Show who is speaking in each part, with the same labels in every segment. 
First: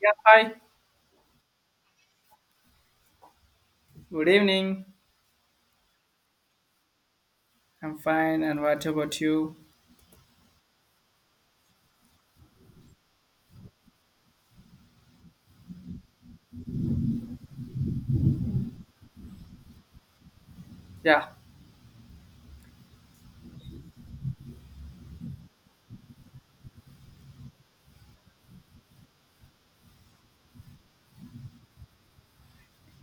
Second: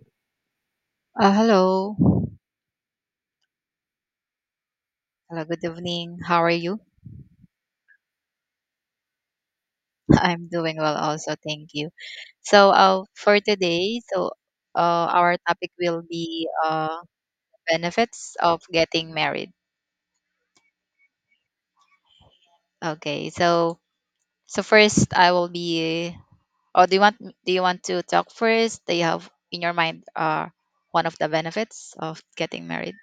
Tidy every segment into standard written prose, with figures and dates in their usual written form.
Speaker 1: Yeah, hi.
Speaker 2: Hello.
Speaker 1: Good evening.
Speaker 2: Hello, good evening. How are you?
Speaker 1: I'm fine. And what about you?
Speaker 2: I'm doing well also, thank you. So for today, our topic will be benefits of getting married.
Speaker 1: Yeah.
Speaker 2: Okay. So first I will be oh, do you want to talk first? Do you have in your mind one of the benefits of getting married?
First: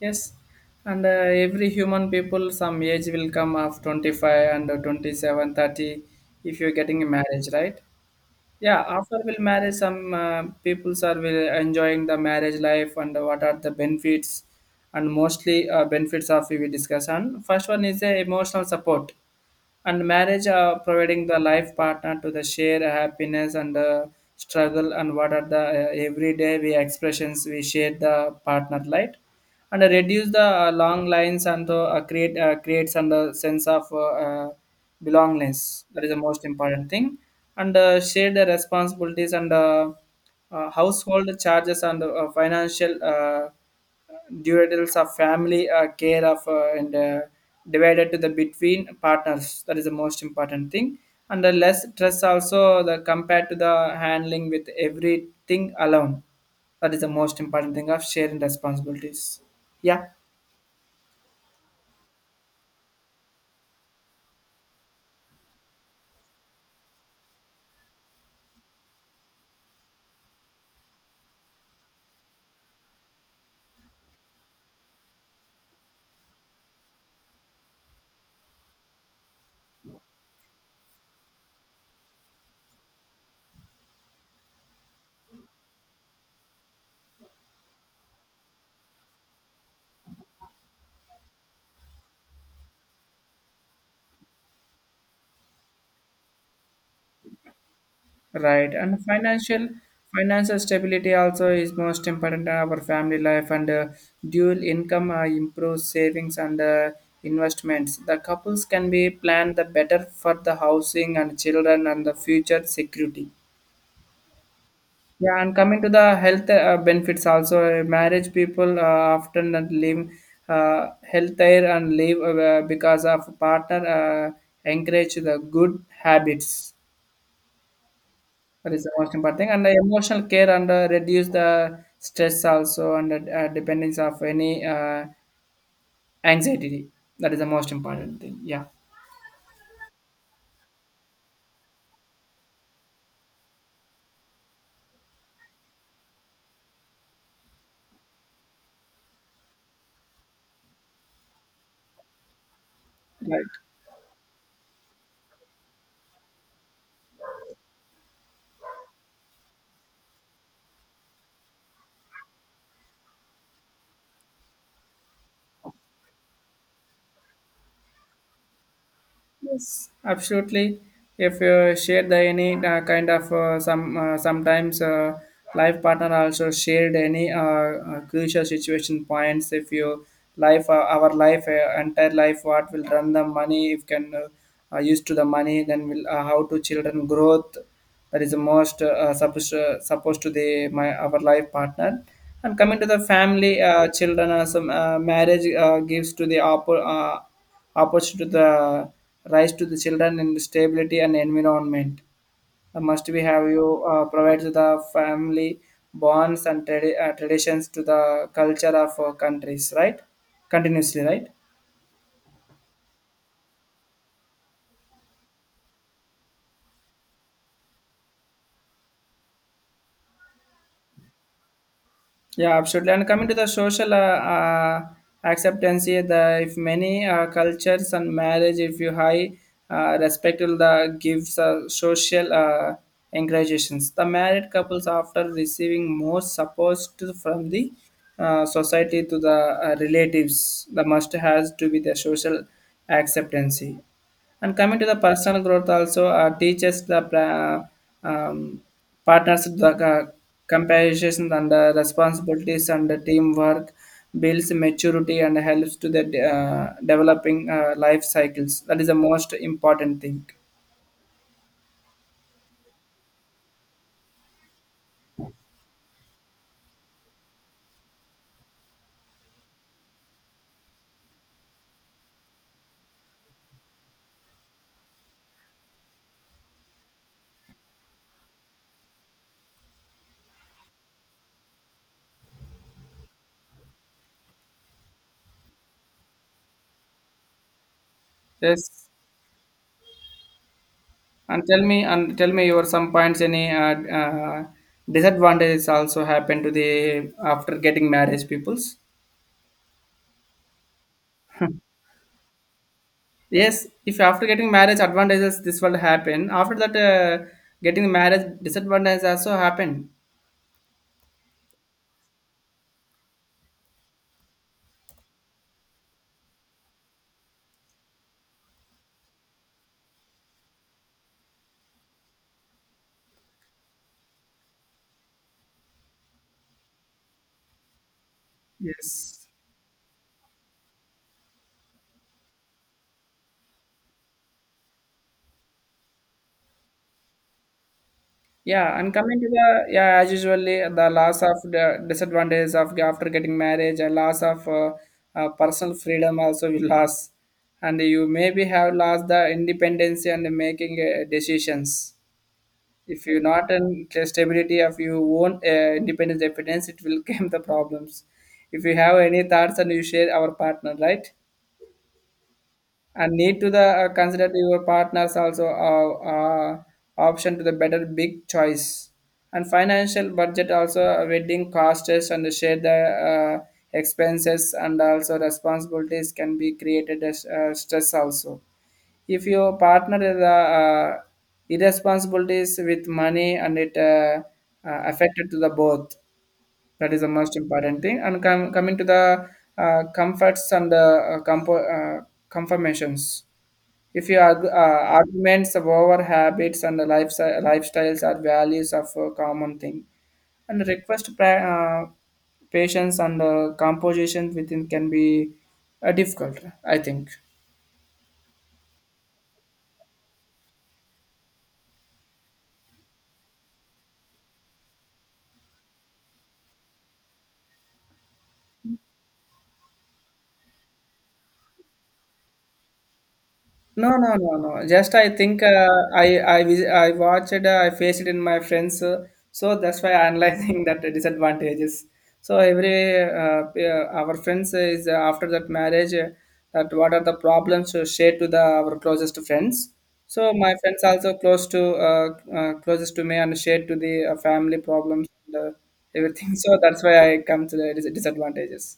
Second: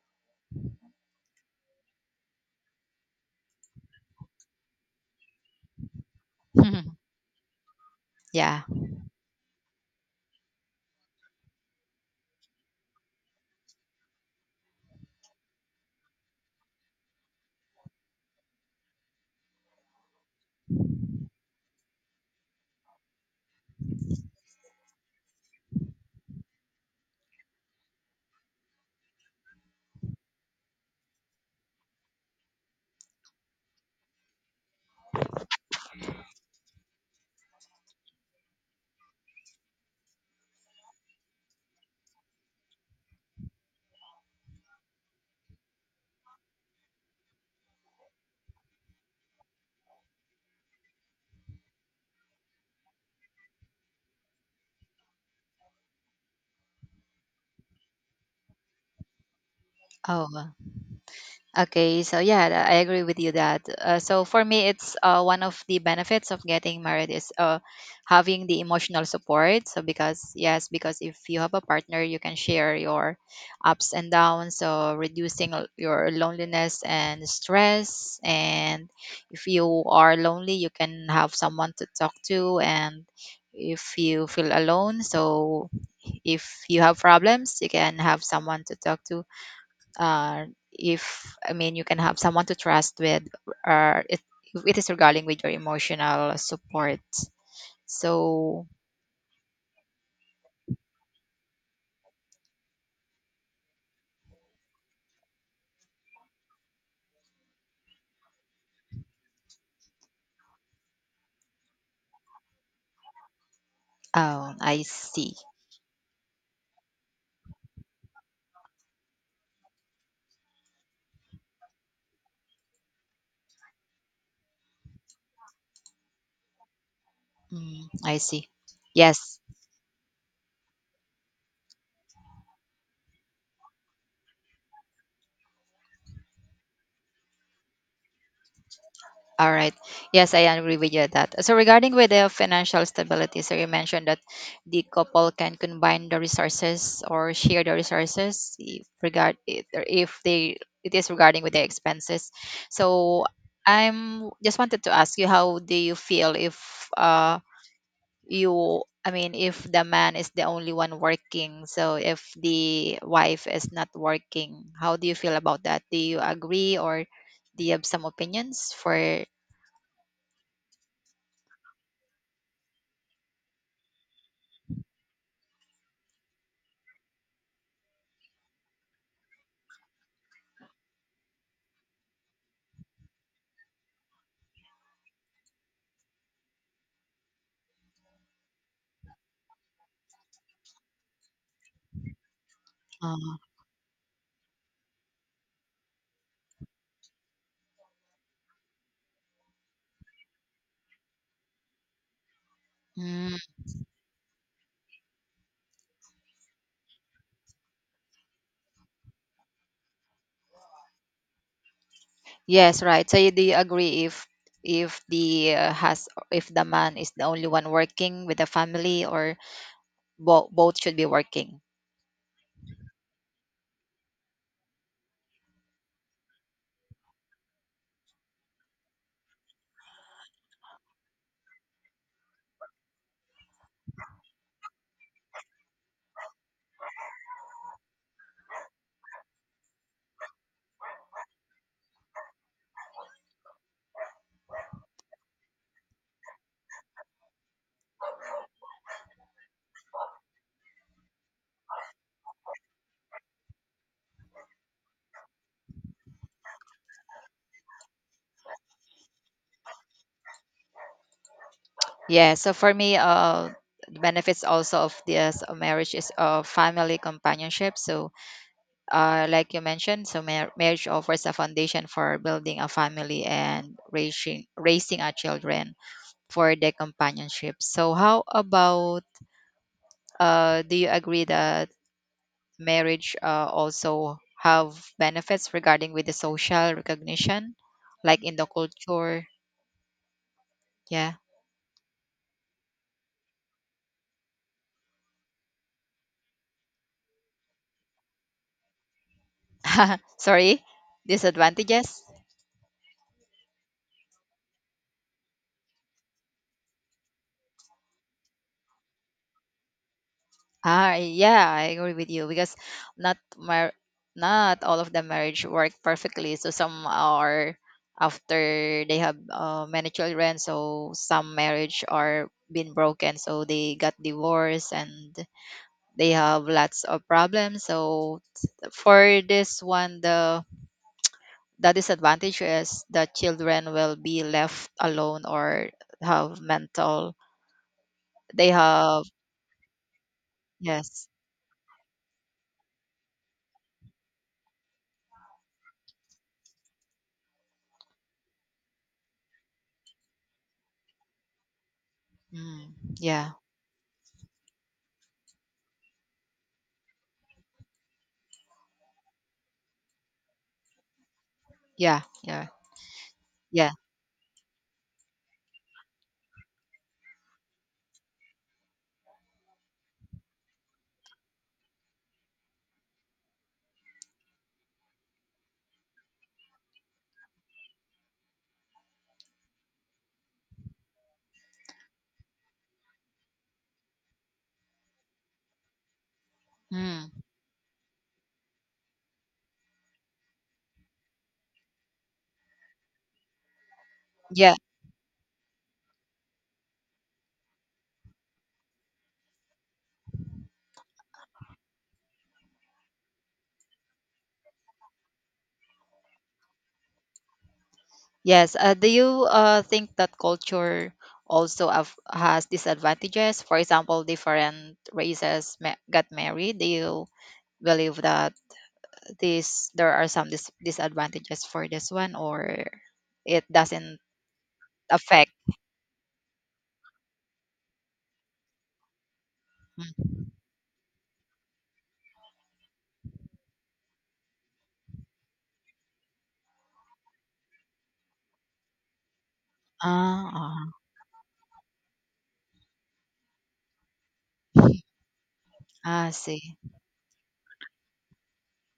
Speaker 1: Yes. And every human people, some age will come of 25 and 27, 30 if you're getting a marriage, right?
Speaker 2: Yeah.
Speaker 1: Yeah. After will marriage, some peoples are will enjoying the marriage life and what are the benefits and mostly benefits of we will discuss. And first one is emotional support and marriage providing the life partner to the share happiness and struggle, and what are the everyday we expressions we share the partner light and reduce the long lines and creates and sense of uh, belongingness. That is the most important thing, and share the responsibilities and household charges and financial duties of family care of and divided to the between partners. That is the most important thing, and the less stress also the compared to the handling with everything alone. That is the most important thing of sharing responsibilities, yeah.
Speaker 2: Oh, well. Okay, so yeah, I agree with you that. So for me, it's one of the benefits of getting married is having the emotional support. So because yes, because if you have a partner, you can share your ups and downs, so reducing your loneliness and stress. And if you are lonely, you can have someone to talk to. And if you feel alone, so if you have problems, you can have someone to talk to uh, if I mean you can have someone to trust with, or it is regarding with your emotional support. So,
Speaker 1: Right. And financial stability also is most important in our family life. And dual income improves savings and investments. The couples can be planned the better for the housing and children and the future security.
Speaker 2: oh, I see.
Speaker 1: Yeah, and coming to the health benefits also, marriage people often don't leave healthier and leave because of partner encourage the good habits.
Speaker 2: Mm, I see.
Speaker 1: That is the most important
Speaker 2: Yes,
Speaker 1: thing. And the emotional care and reduce the stress also, and the dependence of any anxiety. That is the most important thing. Yeah.
Speaker 2: all right. Yes, I agree with you on that. So regarding with the financial stability, so you mentioned that the couple can combine the resources or share the resources if regard if they it is regarding with the expenses. So
Speaker 1: Right.
Speaker 2: I'm just wanted to ask you how do you feel if uh you I mean if the man is the only one working, so if the wife is not working, how do you feel about that? Do you agree or do you have some opinions for
Speaker 1: Yes, absolutely. If you share the any kind of some sometimes life partner also shared any crucial situation points. If you life our life entire life, what will run the money? If can used to the money, then will how to children growth, that is the most supposed to the my our life partner. And coming to the family children some marriage gives to the approach to the rise to the children and stability and environment. Must we
Speaker 2: mm,
Speaker 1: have you provide to the family bonds and traditions to the culture of countries, right? Continuously, right?
Speaker 2: yes, right. So you, do you agree if the has if the man is the only one working with the family or both should be working?
Speaker 1: Yeah, absolutely. And coming to the social acceptance here, the if many cultures and marriage, if you high respect will the gives social encouragements. The married couples after receiving more support to, from the society to the relatives, the must has to be the social acceptance. And coming to the personal growth also teaches the um, partners the compassion and the responsibilities and the teamwork, builds maturity and helps to the developing life cycles. That is the most important thing.
Speaker 2: Yeah. So for me, the benefits also of this marriage is family companionship. So, like you mentioned, so marriage offers a foundation for building a family and raising our children for their companionship. So, how about do you agree that? Marriage also have benefits regarding with the social recognition like in the
Speaker 1: Yes,
Speaker 2: culture. Yeah.
Speaker 1: and tell me your some points, any disadvantages also happen to the after getting marriage peoples.
Speaker 2: Sorry, disadvantages.
Speaker 1: Yes, if after getting marriage advantages this will happen. After that, getting marriage disadvantages also happen.
Speaker 2: Ah, yeah, I agree with you because not mar- not all of the marriage work perfectly so some are after they have many children so some marriage are been broken so they got divorced and they have lots of problems so for
Speaker 1: Yes.
Speaker 2: this one the disadvantage is that children will be left alone or have mental they
Speaker 1: Yeah, and
Speaker 2: have
Speaker 1: coming to the, yeah, as usually the
Speaker 2: yes.
Speaker 1: loss of the disadvantages of after getting marriage, a loss of personal freedom also will loss, and you maybe have lost the independence and making decisions.
Speaker 2: Mm,
Speaker 1: If you
Speaker 2: yeah,
Speaker 1: not an stability of your own independence evidence, it will come the problems if you have any thoughts and you share our partner, right?
Speaker 2: yeah, yeah,
Speaker 1: And need to the
Speaker 2: yeah.
Speaker 1: consider your partners also option to the better big choice, and financial budget also wedding costs, and share the uh, expenses and also responsibilities can be created as stress also if your partner is irresponsibilities with money, and it affected to the both. That is the
Speaker 2: Mm,
Speaker 1: most important thing. And coming to the comforts and the confirmations. If your
Speaker 2: yeah.
Speaker 1: arguments of our habits and the lifestyles are values of a common thing, and request uh, patience and composition within can be difficult, I think.
Speaker 2: Yes, do you think that culture also have, has disadvantages, for example different races got married? Do you believe that this there are some disadvantages for this one or it
Speaker 1: No,
Speaker 2: doesn't
Speaker 1: no, no, no. Just I
Speaker 2: affect.
Speaker 1: think I watched. I faced it in my friends, so that's why I'm
Speaker 2: Mm.
Speaker 1: analyzing that disadvantages. So every our friends is after that marriage. That what are the problems to share to the our closest friends. So my
Speaker 2: Ah.
Speaker 1: friends also close to closest to me, and share to the family
Speaker 2: Ah,
Speaker 1: problems and
Speaker 2: I
Speaker 1: everything. So
Speaker 2: see.
Speaker 1: that's why I come to the disadvantages.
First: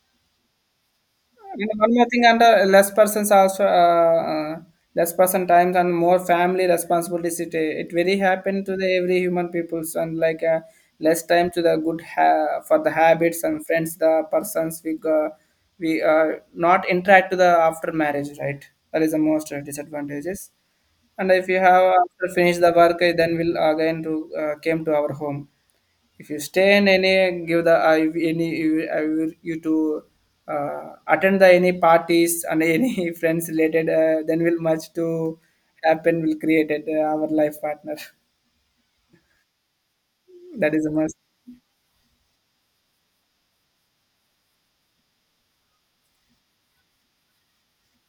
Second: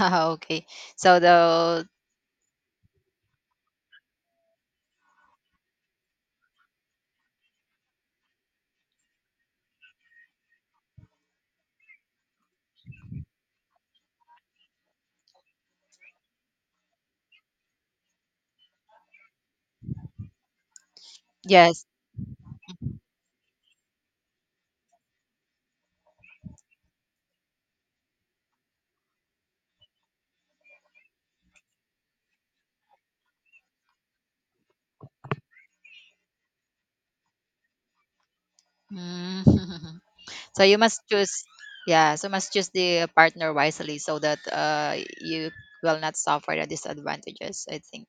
Speaker 2: Okay. So
Speaker 1: And
Speaker 2: the
Speaker 1: one more thing, and less persons also, less person times and more family responsibilities. It very happen to the every human peoples, and like less time to the for the habits and friends. The persons we not interact to the after marriage, right? That is the most disadvantages. And if you have
Speaker 2: yes.
Speaker 1: after finish the work, then we'll again to came to our home. If you stay in any give the I any you- I will you to attend the any parties and any friends related, then will much to happen will create it, our life partner.
Speaker 2: Mm. So
Speaker 1: That
Speaker 2: you
Speaker 1: is a
Speaker 2: must
Speaker 1: must.
Speaker 2: choose yeah, so must choose the partner wisely so that you will not suffer the disadvantages, I think.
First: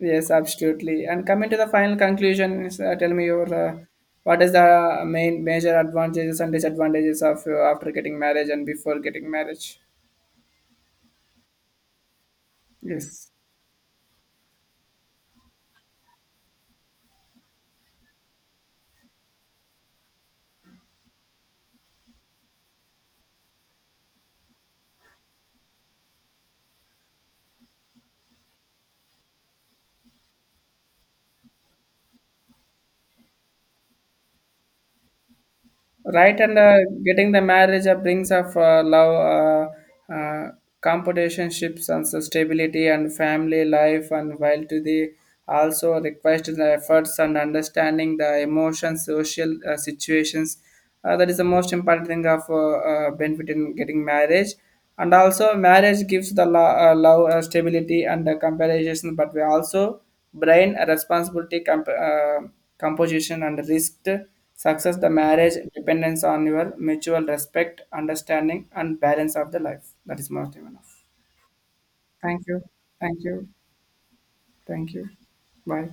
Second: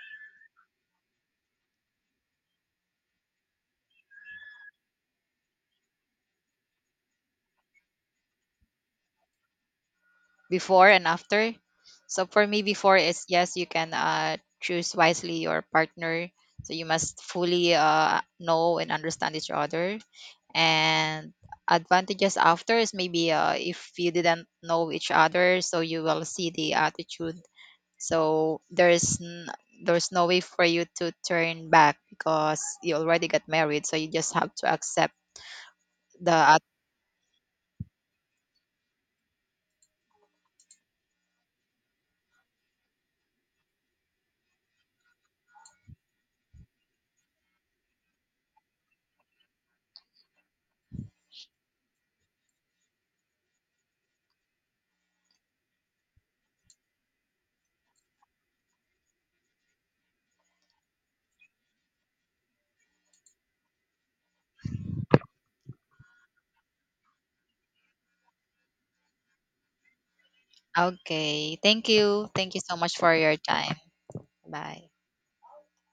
Speaker 1: Yes, absolutely. And coming to the final conclusion is, tell me your what is the main major advantages and disadvantages of after getting marriage and before getting marriage.
Speaker 2: Before and after. So for me before is
Speaker 1: Yes,
Speaker 2: yes, you can choose wisely your partner. So you must fully know and understand each other. And advantages after is maybe if you didn't know each other, so you will see the attitude. So there's no way for you to turn back because you already got married. So you just have to accept
Speaker 1: right. And
Speaker 2: the.
Speaker 1: getting the marriage brings of love uh, uh, competitionships and so stability and family life, and while to the also request the efforts and understanding the emotions social situations, that is the most important thing of benefit in getting marriage. And also marriage gives the love stability and comparison, but we also brain responsibility composition and risk success. The marriage dependence on your mutual respect, understanding and balance of the life, that is more than enough.
Speaker 2: Okay. Thank you.
Speaker 1: Thank
Speaker 2: Thank
Speaker 1: you.
Speaker 2: you so much for
Speaker 1: Thank
Speaker 2: your
Speaker 1: you.
Speaker 2: time. Bye.
Speaker 1: Thank you. Bye.